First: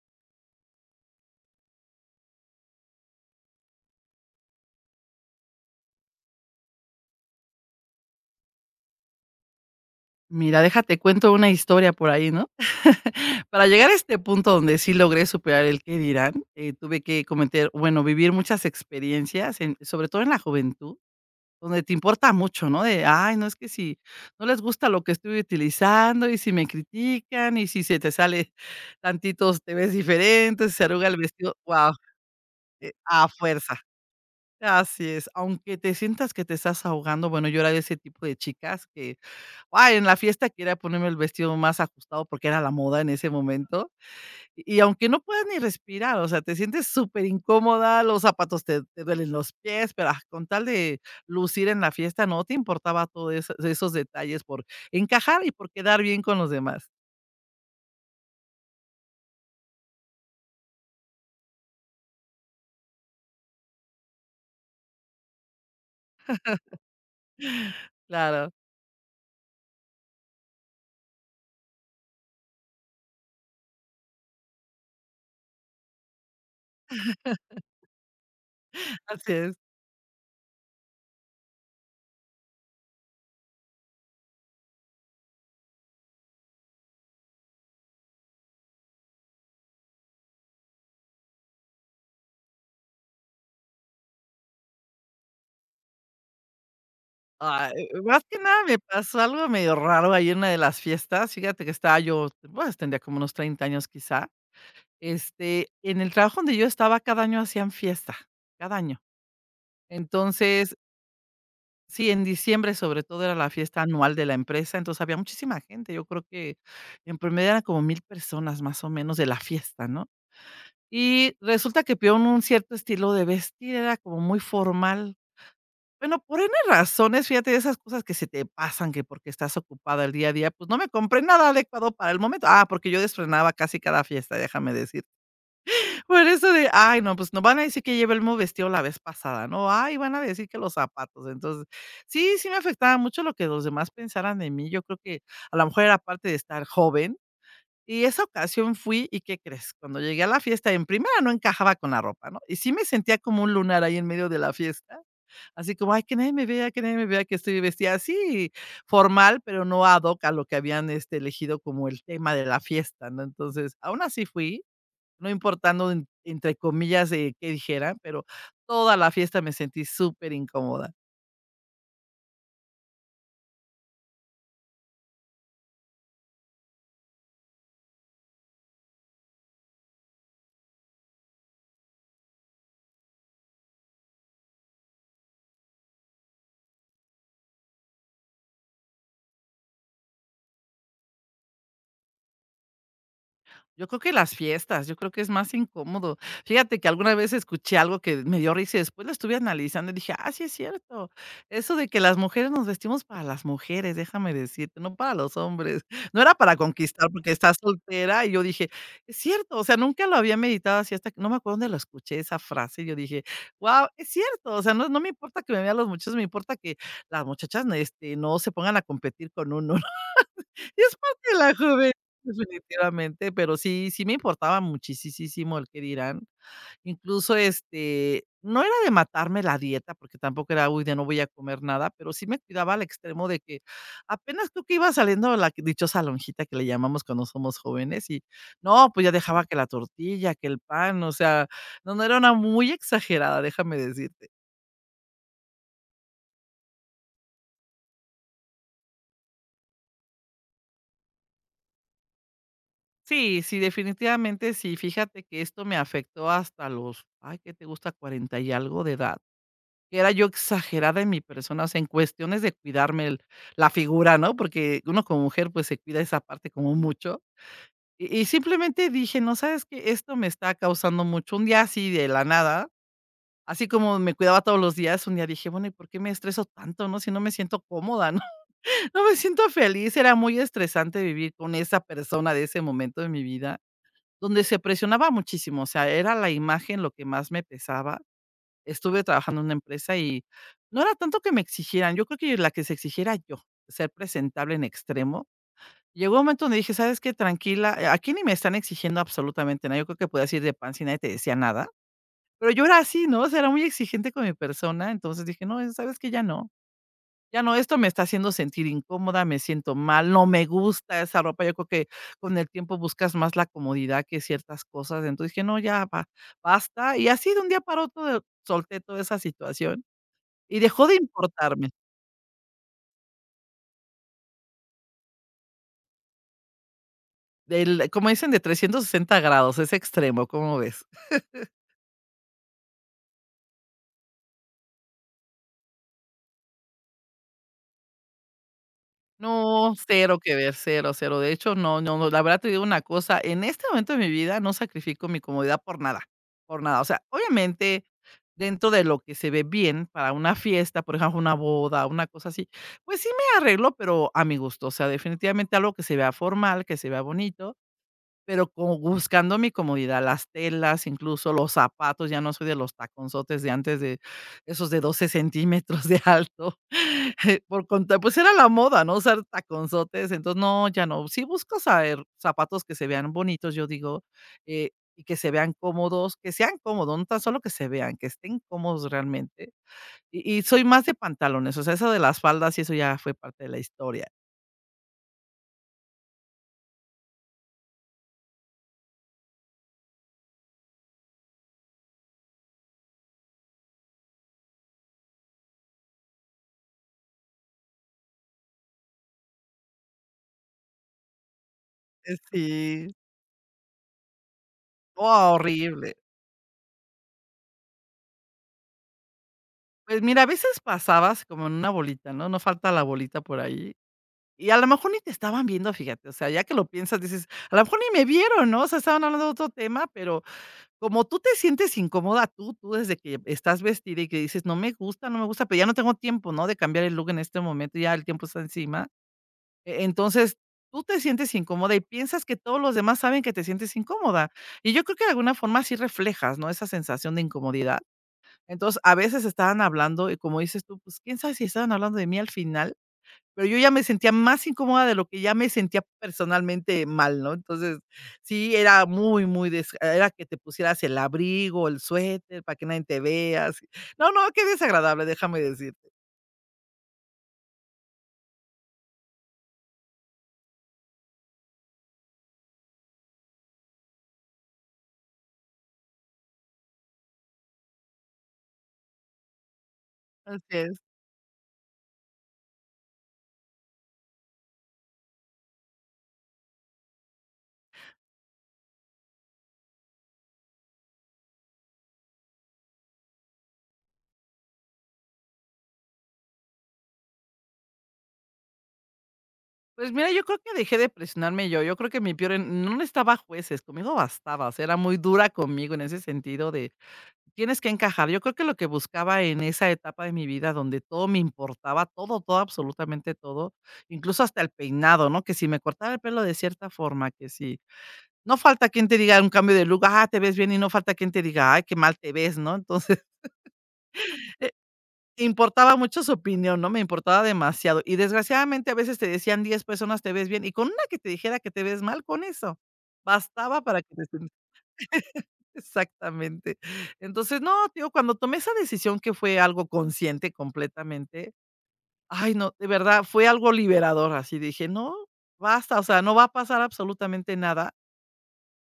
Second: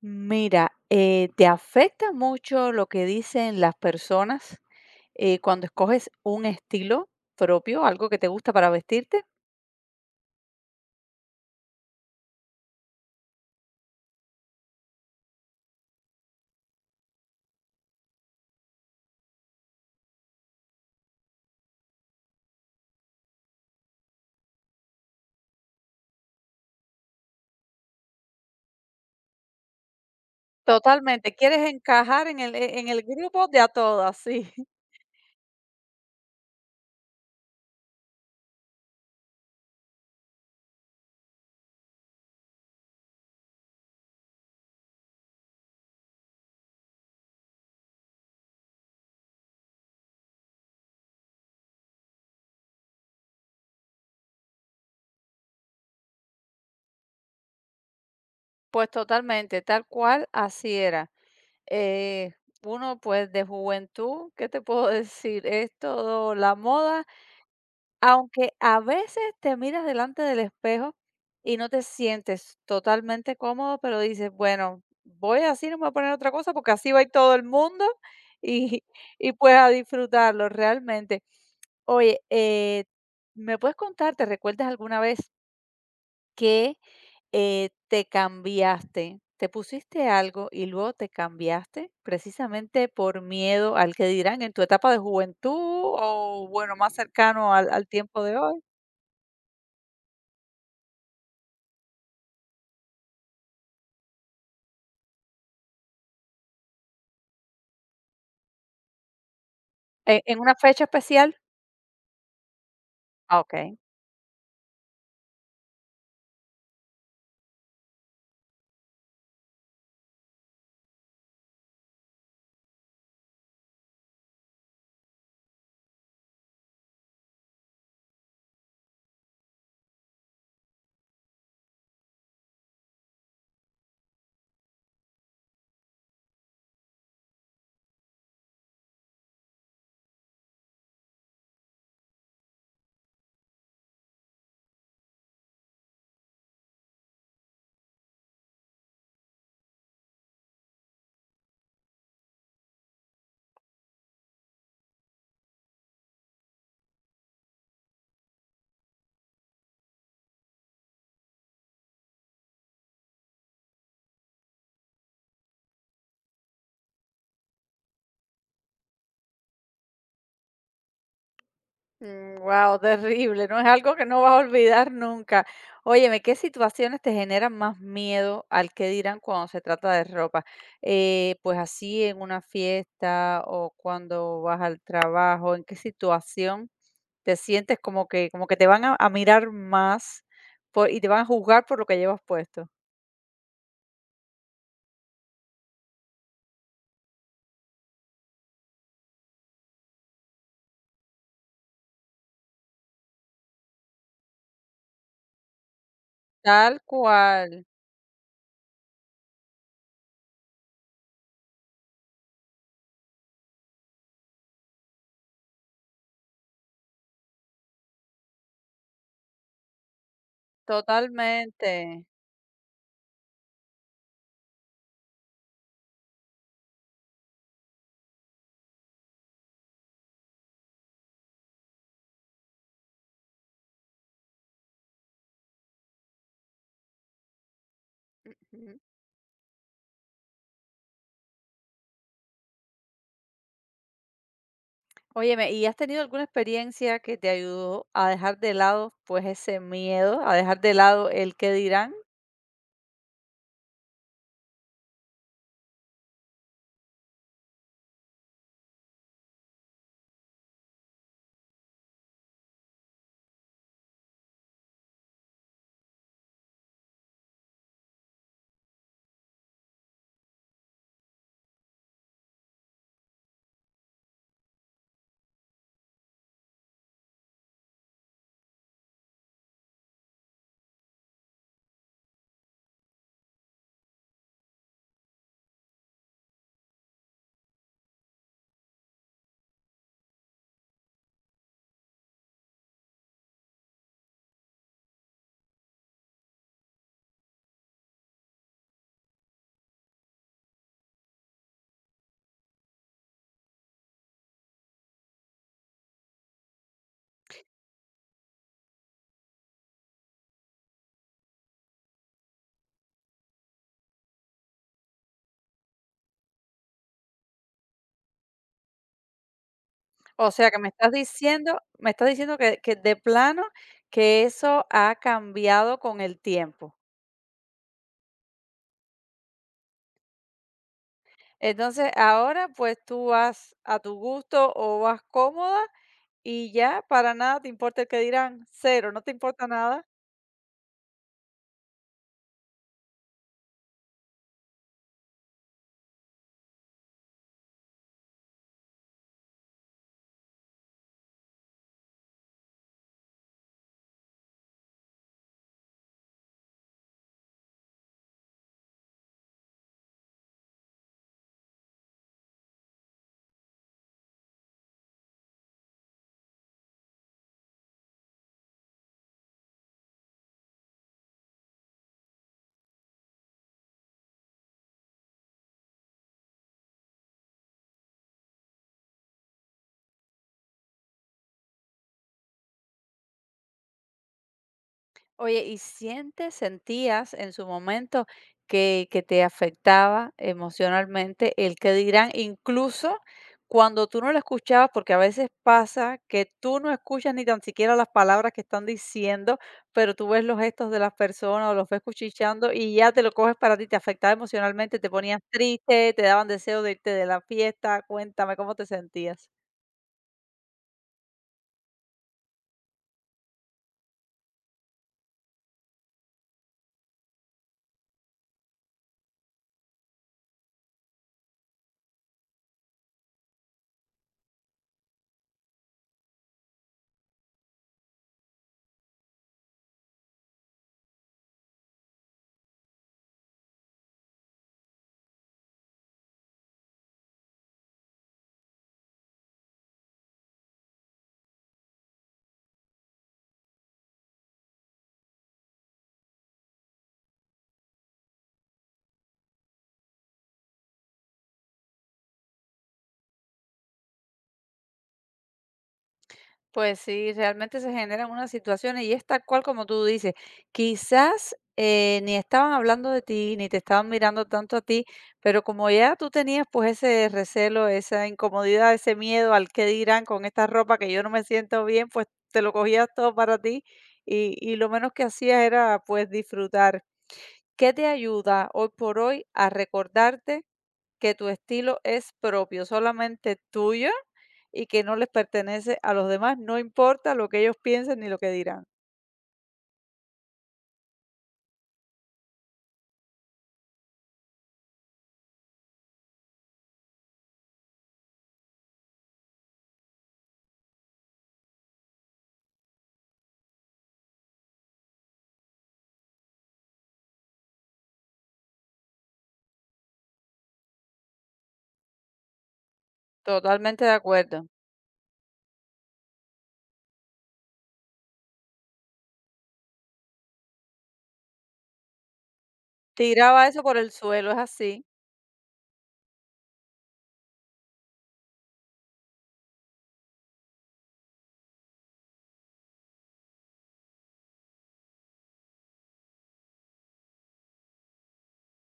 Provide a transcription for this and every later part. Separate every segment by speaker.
Speaker 1: Mira, ¿te afecta mucho lo que dicen las personas cuando escoges un estilo propio, algo que te gusta para vestirte?
Speaker 2: Mira, déjate cuento una historia por ahí, ¿no? Para llegar a este punto donde sí logré superar el qué dirán, tuve que cometer, bueno, vivir muchas experiencias, sobre todo en la juventud, donde te importa mucho, ¿no? De, ay, no es que si no les gusta lo que estoy utilizando y si me critican y si se te sale tantitos, te ves diferente, se arruga el
Speaker 1: Totalmente,
Speaker 2: vestido,
Speaker 1: quieres
Speaker 2: wow,
Speaker 1: encajar en el
Speaker 2: a
Speaker 1: grupo de a
Speaker 2: fuerza.
Speaker 1: todas, sí.
Speaker 2: Así es, aunque te sientas que te estás ahogando, bueno, yo era de ese tipo de chicas que ay, en la fiesta quería ponerme el vestido más ajustado porque era la moda en ese momento. Y aunque no puedas ni respirar, o sea, te sientes súper incómoda, los zapatos te duelen los pies, pero, con tal de lucir en la fiesta, no te importaba todo esos detalles por encajar y por quedar bien con los demás.
Speaker 1: Pues totalmente, tal cual así era. Eh, Uno pues de juventud, ¿qué te puedo decir? Es todo la moda.
Speaker 2: Claro,
Speaker 1: Aunque a veces te miras delante del espejo y no te sientes totalmente cómodo, pero dices, bueno, voy así, no me voy a poner otra cosa porque así va a ir todo el mundo y,
Speaker 2: así
Speaker 1: y
Speaker 2: es.
Speaker 1: pues a disfrutarlo realmente. Oye, ¿me puedes contar, te recuerdas alguna vez que te cambiaste? ¿Te pusiste algo y luego te cambiaste precisamente por miedo al que dirán en tu etapa de juventud o bueno, más cercano al
Speaker 2: Ay, más
Speaker 1: tiempo de
Speaker 2: que
Speaker 1: hoy?
Speaker 2: nada me pasó algo medio raro ahí en una de las fiestas. Fíjate que estaba yo, pues, tendría como unos 30 años, quizá. En el trabajo donde yo estaba, cada año hacían fiesta, cada año.
Speaker 1: ¿En una
Speaker 2: Entonces,
Speaker 1: fecha especial?
Speaker 2: sí, en diciembre, sobre todo, era
Speaker 1: Ah,
Speaker 2: la
Speaker 1: okey.
Speaker 2: fiesta anual de la empresa, entonces había muchísima gente. Yo creo que en promedio eran como 1000 personas, más o menos, de la fiesta, ¿no? Y resulta que pidieron un cierto estilo de vestir, era como muy formal. Bueno, por N razones, fíjate, de esas cosas que se te pasan, que porque estás ocupada el día a día, pues no me compré nada adecuado para el momento. Ah, porque yo desfrenaba casi cada fiesta, déjame decir. Por eso de, ay, no, pues, no van a decir que lleve el mismo vestido la vez pasada, ¿no? Ay, van a decir que los zapatos. Entonces, sí, sí me afectaba mucho lo que los demás pensaran de mí. Yo creo que a lo mejor era parte de estar joven. Y esa ocasión fui, ¿y qué crees? Cuando llegué a la fiesta, en primera no encajaba con la ropa, ¿no? Y sí me sentía como un lunar ahí en medio de la fiesta, así como, ay, que nadie me vea, que nadie me vea que estoy vestida así, formal, pero no ad hoc a lo que habían elegido como el tema de la fiesta, ¿no? Entonces, aún así fui no importando en entre comillas, qué dijera, pero toda la fiesta me sentí súper incómoda.
Speaker 1: Mm, terrible, ¿no? Es algo que no vas a olvidar nunca. Óyeme, ¿qué situaciones te generan más miedo al que dirán cuando se trata de ropa? Pues, así en una fiesta o cuando vas al trabajo, ¿en qué situación te sientes como que te van a mirar más por y te van a juzgar por lo que llevas puesto?
Speaker 2: Yo creo que las fiestas, yo creo que es más incómodo. Fíjate que alguna vez escuché algo que me dio risa y después lo estuve analizando y dije: "Ah, sí es cierto, eso de que las mujeres nos vestimos para las mujeres, déjame decirte, no para los hombres". No era para
Speaker 1: Tal
Speaker 2: conquistar porque estás
Speaker 1: cual,
Speaker 2: soltera y yo dije: "Es cierto", o sea, nunca lo había meditado así hasta que no me acuerdo dónde lo escuché esa frase, y yo dije: "Guau, es cierto", o sea, no me importa que me vean los muchachos, me importa que las muchachas, no se pongan a competir con uno. Y es parte de la
Speaker 1: totalmente.
Speaker 2: juventud, definitivamente, pero sí, sí me importaba muchisísimo el qué dirán. Incluso, no era de matarme la dieta, porque tampoco era: "Uy, ya no voy a comer nada", pero sí me cuidaba al extremo de que apenas tú que ibas saliendo dichosa lonjita que le llamamos cuando somos jóvenes y, no, pues ya dejaba que la tortilla, que el pan, o sea, no, no, era una muy exagerada, déjame decirte.
Speaker 1: Óyeme, ¿y has tenido alguna experiencia que te ayudó a dejar de lado, pues, ese miedo, a dejar de lado el qué dirán?
Speaker 2: Sí, sí, definitivamente sí. Fíjate que esto me afectó hasta los, ay, ¿qué te gusta? Cuarenta y algo de edad. Que Era yo exagerada en mi persona, o sea, en cuestiones de cuidarme el la figura, ¿no? Porque uno como mujer, pues, se cuida esa parte como mucho. Y simplemente dije: "No, ¿sabes que Esto me está causando mucho". Un día así de la nada, así como me cuidaba todos los días, un día dije: "Bueno, ¿y por qué me estreso tanto, no? Si no me siento cómoda, ¿no? No me siento feliz". Era muy estresante vivir con esa persona de ese momento de mi vida, donde se presionaba muchísimo, o sea, era la imagen lo que más me pesaba. Estuve trabajando en una empresa y no era tanto que me exigieran, yo creo que la que se exigiera yo, ser presentable en extremo. Llegó un momento donde dije: "¿Sabes qué? Tranquila, aquí ni me están exigiendo absolutamente nada". Yo creo que podías ir de pan y nadie te decía nada, pero yo era así, ¿no? O sea, era muy exigente con mi persona, entonces dije: "No, ¿sabes qué? Ya no, ya no, esto me está haciendo sentir incómoda, me siento mal, no me gusta esa ropa". Yo creo que con el tiempo buscas más la comodidad que ciertas cosas, entonces dije: "No, ya ba basta". Y así de un día para otro solté toda esa situación.
Speaker 1: O sea, que
Speaker 2: Y dejó de importarme.
Speaker 1: me estás diciendo que de plano que eso ha cambiado con el tiempo.
Speaker 2: Del como dicen, de 360 grados, es extremo, ¿cómo ves?
Speaker 1: Entonces, ahora, pues, tú vas a tu gusto o vas cómoda y ya para nada te importa el qué dirán, cero, no te importa
Speaker 2: No,
Speaker 1: nada.
Speaker 2: cero que ver, cero, cero. De hecho, no, no, no, la verdad te digo una cosa, en este momento de mi vida no sacrifico mi comodidad por nada, por nada. O sea, obviamente, dentro de lo que se ve bien para una fiesta, por ejemplo, una boda, una cosa así, pues sí me arreglo, pero a mi gusto. O sea, definitivamente algo que se vea formal, que se vea bonito. Pero como buscando mi comodidad, las telas, incluso los zapatos, ya no soy de los taconzotes de antes, de esos de 12 centímetros de alto, por contar, pues era la moda, ¿no? Usar taconzotes, entonces no, ya no. Sí busco saber zapatos que se vean bonitos, yo digo, y que se vean cómodos, que sean cómodos, no tan solo que se vean, que estén cómodos realmente. Y soy más de pantalones, o sea, eso de las faldas y eso ya fue parte de la historia.
Speaker 1: Oye, ¿y sientes, sentías en su momento que te afectaba emocionalmente el que dirán, incluso cuando tú no lo escuchabas, porque a veces pasa que tú no escuchas ni tan siquiera las palabras que están diciendo, pero tú ves los gestos de las personas o los ves cuchicheando y ya
Speaker 2: Sí.
Speaker 1: te lo coges para ti, te afectaba emocionalmente, te ponías
Speaker 2: Oh, horrible.
Speaker 1: triste, te daban deseo de irte de la fiesta, cuéntame cómo te sentías.
Speaker 2: Pues mira, a veces pasabas como en una bolita, ¿no? No falta la bolita por ahí. Y a lo mejor ni te estaban viendo, fíjate, o sea, ya que lo piensas, dices, a lo mejor ni me vieron, ¿no? O sea, estaban hablando de otro tema, pero como tú te sientes incómoda tú, desde que estás vestida y que dices, no me gusta, no me gusta, pero ya no tengo tiempo, ¿no? De cambiar el look en este momento, ya el tiempo está encima. Entonces, tú te sientes incómoda y piensas que todos los demás saben que te sientes incómoda. Y yo creo que de alguna forma sí reflejas, ¿no? Esa sensación de incomodidad. Entonces, a veces estaban hablando y como dices tú, pues, quién sabe si estaban hablando de mí al final, pero yo ya me sentía más incómoda de lo que ya me sentía personalmente mal, ¿no? Entonces, sí, era muy, muy des era que te pusieras el abrigo, el suéter para que nadie te vea, así. No, no, qué desagradable, déjame decirte.
Speaker 1: Pues sí, realmente se generan unas situaciones y es tal cual como tú dices. Quizás ni estaban hablando de ti, ni te estaban mirando tanto a ti, pero como ya tú tenías pues ese recelo, esa incomodidad, ese miedo al que dirán con
Speaker 2: Así
Speaker 1: esta
Speaker 2: es.
Speaker 1: ropa que yo no me siento bien, pues te lo cogías todo para ti y lo menos que hacías era pues disfrutar. ¿Qué te ayuda hoy por hoy a recordarte que tu estilo es propio, solamente tuyo y que no les pertenece a los demás, no importa lo que ellos piensen ni lo que dirán?
Speaker 2: Pues mira, yo creo que dejé de presionarme yo. Yo creo que mi peor en no necesitaba jueces, conmigo bastaba, o sea, era muy dura conmigo en ese sentido de tienes que encajar. Yo creo que lo que buscaba en esa etapa de mi vida donde todo me importaba, todo, todo, absolutamente todo, incluso hasta el peinado, ¿no? Que si me cortaba el pelo de cierta forma, que si no falta quien te diga un cambio de look, ah, te ves bien y no falta quien te diga, ay, qué mal te ves, ¿no? Entonces,
Speaker 1: Totalmente de acuerdo.
Speaker 2: eh, importaba mucho su opinión, ¿no? Me importaba demasiado. Y desgraciadamente a veces te decían 10 personas te ves bien y con una que te dijera que te ves mal, con eso,
Speaker 1: Tiraba
Speaker 2: bastaba
Speaker 1: eso por
Speaker 2: para
Speaker 1: el
Speaker 2: que te
Speaker 1: suelo, es así.
Speaker 2: exactamente. Entonces, no, te digo, cuando tomé esa decisión que fue algo consciente completamente, ay, no, de verdad, fue algo liberador, así dije: "No, basta, o sea, no va a pasar absolutamente nada".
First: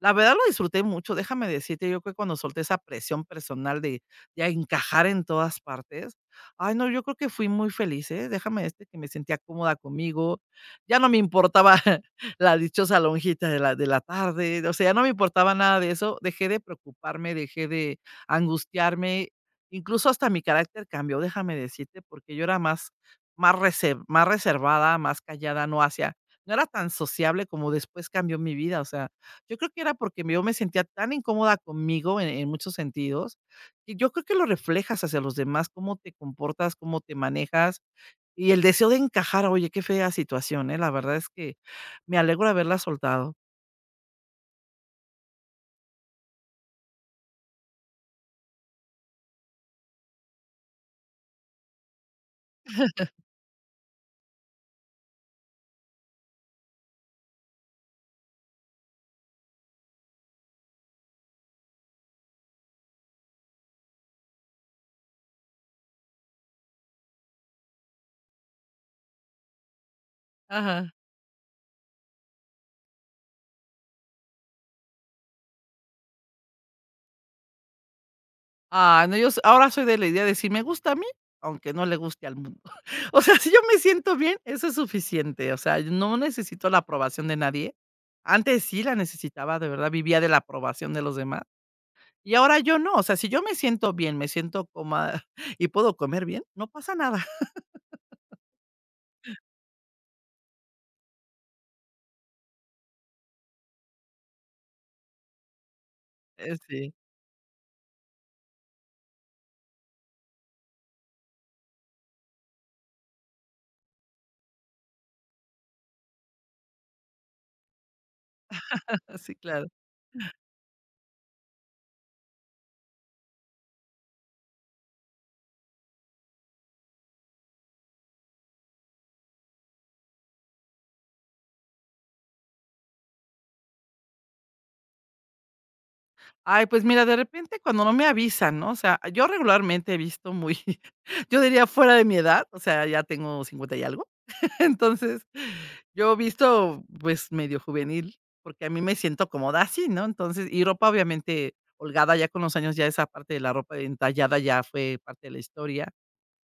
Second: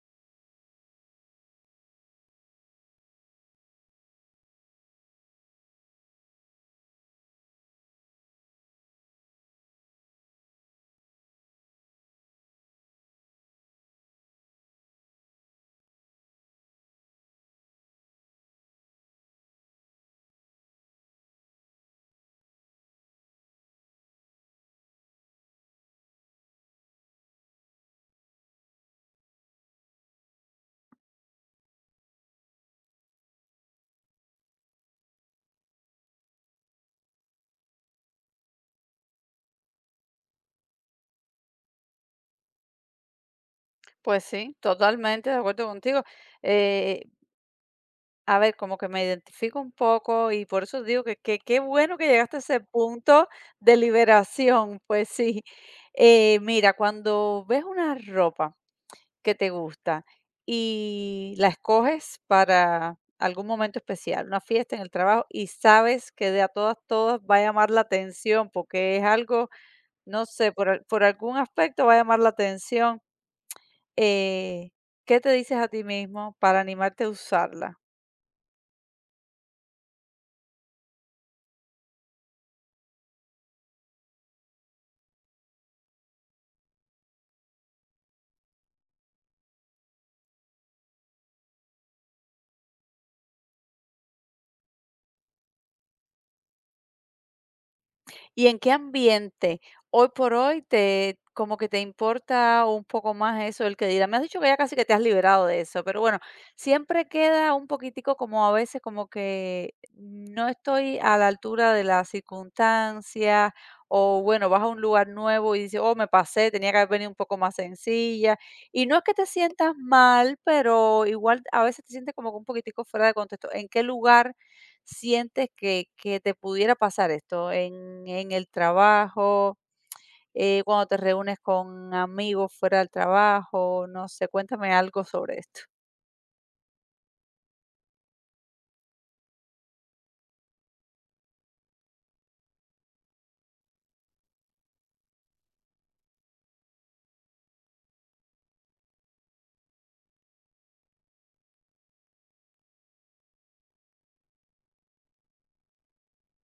Speaker 2: La verdad lo disfruté mucho, déjame decirte, yo creo que cuando solté esa presión personal de encajar en todas partes, ay, no, yo creo que fui muy feliz, ¿eh? Déjame que me sentía cómoda conmigo, ya no me importaba la dichosa lonjita de la tarde, o sea, ya no me importaba nada de eso, dejé de preocuparme, dejé de angustiarme, incluso hasta mi carácter cambió, déjame decirte, porque yo era más más rese más reservada, más callada, no hacía no era tan sociable como después cambió mi vida, o sea, yo creo que era porque yo me sentía tan incómoda conmigo en muchos sentidos, que yo creo que lo reflejas hacia los demás, cómo te comportas, cómo te manejas y el deseo de encajar. Oye, qué fea situación, ¿eh? La verdad es que me alegro de haberla soltado.
Speaker 1: Pues sí, totalmente de acuerdo contigo. Eh, a ver, como que me identifico un poco y por eso digo que qué bueno que llegaste a ese punto de liberación. Pues sí. Mira, cuando ves una ropa, que te gusta y la escoges para algún momento especial, una fiesta en el trabajo y sabes que de a todas, todas va a llamar la atención porque es algo, no sé, por,
Speaker 2: Ajá.
Speaker 1: por algún aspecto va a llamar la atención. eh, ¿Qué te dices a ti mismo para animarte a usarla?
Speaker 2: Ah, no, yo s ahora soy de la idea de si me gusta a mí, aunque no le guste al mundo. O sea, si yo me siento bien, eso es suficiente. O sea, no necesito la aprobación de nadie. Antes sí la necesitaba, de verdad, vivía de la aprobación de los demás. Y ahora yo no, o sea, si yo me siento bien, me siento cómoda y puedo comer bien, no pasa nada.
Speaker 1: ¿Y en qué ambiente hoy por hoy te como que te importa un poco más eso el que dirá? Me has dicho que ya casi que te has liberado de eso, pero bueno,
Speaker 2: Sí,
Speaker 1: siempre queda un poquitico como a veces como que no estoy a la altura de las circunstancias o bueno, vas a un lugar nuevo y dices, oh, me pasé, tenía que haber venido un poco más sencilla. Y no es que te
Speaker 2: sí, claro.
Speaker 1: sientas mal, pero igual a veces te sientes como que un poquitico fuera de contexto. ¿En qué lugar sientes que te pudiera pasar esto en el trabajo, cuando te reúnes con amigos fuera del trabajo? No sé, cuéntame algo sobre esto.
Speaker 2: Ay, pues mira, de repente cuando no me avisan, ¿no? O sea, yo regularmente he visto yo diría fuera de mi edad, o sea, ya tengo 50 y algo. Entonces, yo he visto pues medio juvenil, porque a mí me siento cómoda así, ¿no? Entonces, y ropa obviamente holgada ya con los años, ya esa parte de la ropa entallada ya fue parte de la historia.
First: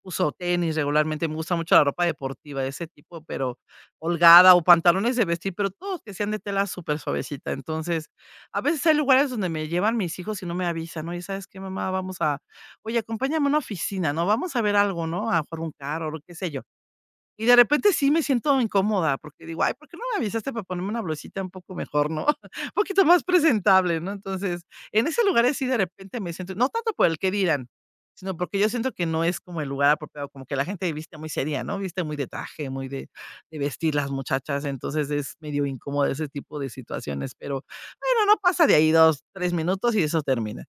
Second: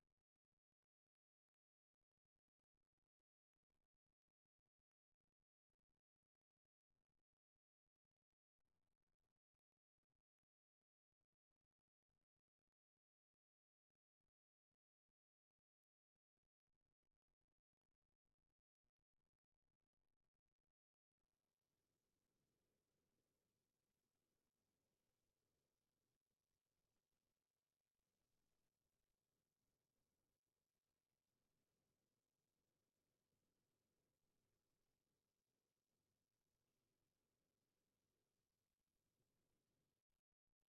Speaker 2: Uso tenis regularmente, me gusta mucho la ropa deportiva de ese tipo, pero holgada o pantalones de vestir, pero todos que sean de tela súper suavecita. Entonces, a veces hay lugares donde me llevan mis hijos y no me avisan: "no y ¿sabes qué, mamá? Vamos a oye, acompáñame a una oficina, ¿no? Vamos a ver algo, ¿no? A jugar un carro", o qué sé yo. Y de repente sí me siento incómoda, porque digo: "Ay, ¿por qué no me avisaste para ponerme una blusita un poco mejor, no? Un poquito más presentable", ¿no? Entonces, en ese lugar sí de repente me siento no tanto por el que dirán, sino porque yo siento que no es como el lugar apropiado, como que la gente viste muy seria, ¿no? Viste muy de traje, muy de vestir las muchachas, entonces es medio incómodo ese tipo de situaciones, pero bueno, no pasa de ahí 2 3 minutos y eso termina.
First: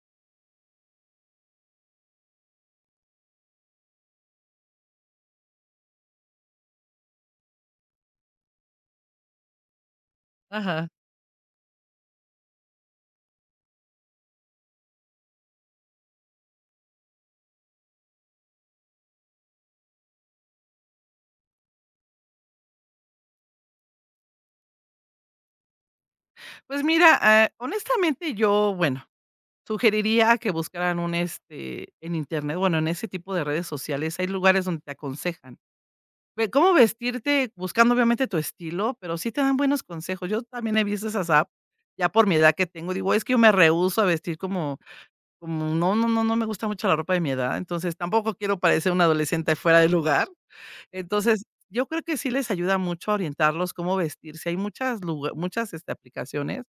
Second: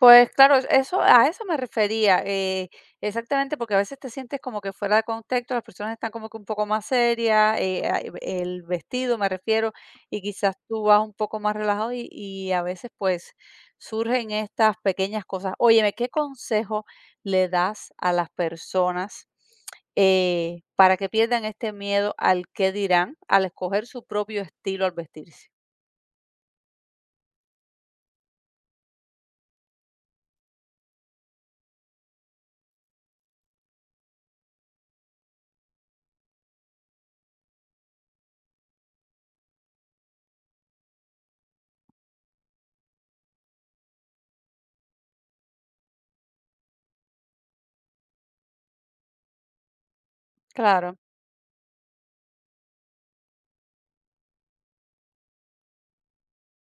Speaker 1: Pues claro, eso a eso me refería, exactamente, porque a veces te sientes como que fuera de contexto, las personas están como que un poco más serias, el vestido me refiero, y quizás tú
Speaker 2: Ajá.
Speaker 1: vas un poco más relajado y a veces pues surgen estas pequeñas cosas. Óyeme, ¿qué consejo le das a las personas para que pierdan este miedo al qué dirán al escoger su propio estilo al vestirse?
Speaker 2: Pues mira, ah, honestamente yo, bueno, sugeriría que buscaran un, este, en Internet, bueno, en ese tipo de redes sociales, hay lugares donde te aconsejan. Ve cómo vestirte, buscando obviamente tu estilo, pero sí te dan buenos consejos. Yo también he visto esas apps, ya por mi edad que tengo, digo, es que yo me rehúso a vestir como como no me gusta mucho la ropa de mi edad, entonces tampoco quiero parecer una adolescente fuera de lugar.
Speaker 1: Claro.
Speaker 2: Entonces, yo creo que sí les ayuda mucho a orientarlos cómo vestirse. Hay muchas, este, aplicaciones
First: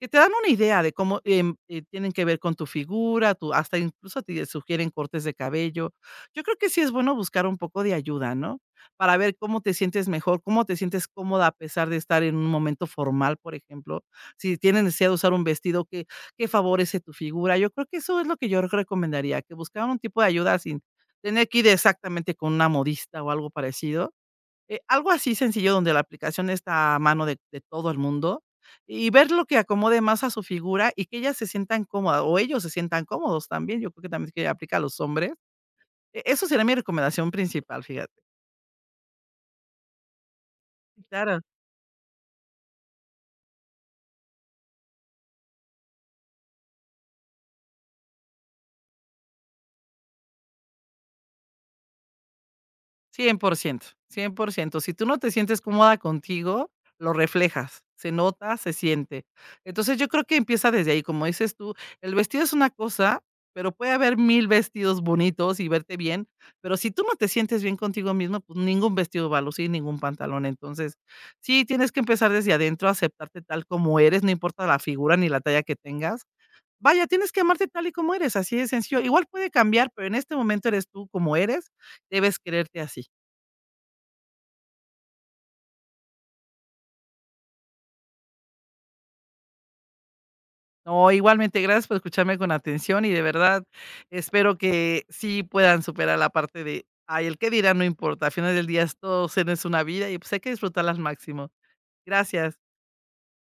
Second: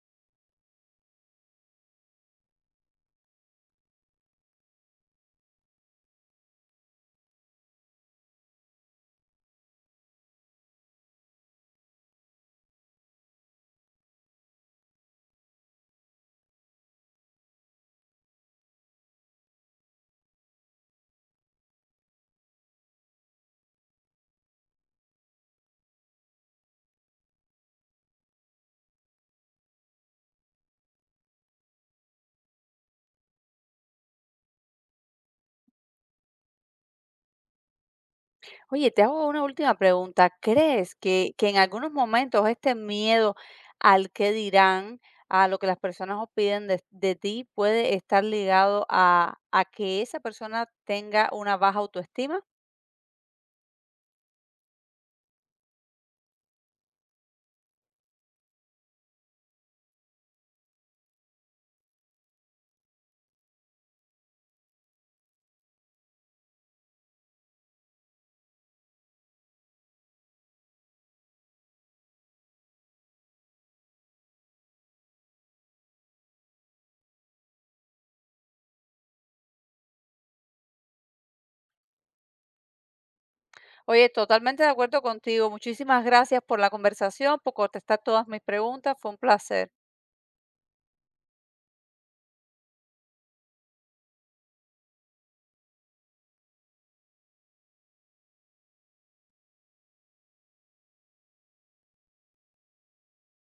Speaker 2: que te dan una idea de cómo, tienen que ver con tu figura, tu hasta incluso te sugieren cortes de cabello. Yo creo que sí es bueno buscar un poco de ayuda, ¿no? Para ver cómo te sientes mejor, cómo te sientes cómoda a pesar de estar en un momento formal, por ejemplo. Si tienes necesidad de usar un vestido que favorece tu figura. Yo creo que eso es lo que yo recomendaría, que buscaran un tipo de ayuda sin tener que ir exactamente con una modista o algo parecido, algo así sencillo donde la aplicación está a mano de todo el mundo, y ver lo que acomode más a su figura y que ellas se sientan cómodas, o ellos se sientan cómodos también, yo creo que también que aplica a los hombres. Eso sería mi recomendación principal, fíjate.
Speaker 1: Oye, te hago una última pregunta. ¿Crees
Speaker 2: Claro.
Speaker 1: que en algunos momentos este miedo al que dirán, a lo que las personas opinen de ti, puede estar ligado a que esa persona tenga una baja autoestima?
Speaker 2: Cien por ciento, 100%. Si tú no te sientes cómoda contigo, lo reflejas, se nota, se siente. Entonces, yo creo que empieza desde ahí, como dices tú, el vestido es una cosa, pero puede haber mil vestidos bonitos y verte bien, pero si tú no te sientes bien contigo mismo, pues ningún vestido va a lucir, ningún pantalón. Entonces, sí, tienes que empezar desde adentro, aceptarte tal como eres, no importa la figura ni la talla que tengas. Vaya, tienes que amarte tal y como eres, así de sencillo. Igual puede cambiar, pero en este momento eres tú como eres, debes quererte así.
Speaker 1: Oye, totalmente de acuerdo contigo. Muchísimas gracias por la conversación, por contestar todas mis preguntas. Fue un placer.
Speaker 2: No, igualmente, gracias por escucharme con atención y de verdad espero que sí puedan superar la parte de, ay, el qué dirán no importa, al final del día todos es una vida y pues hay que disfrutarla al máximo. Gracias.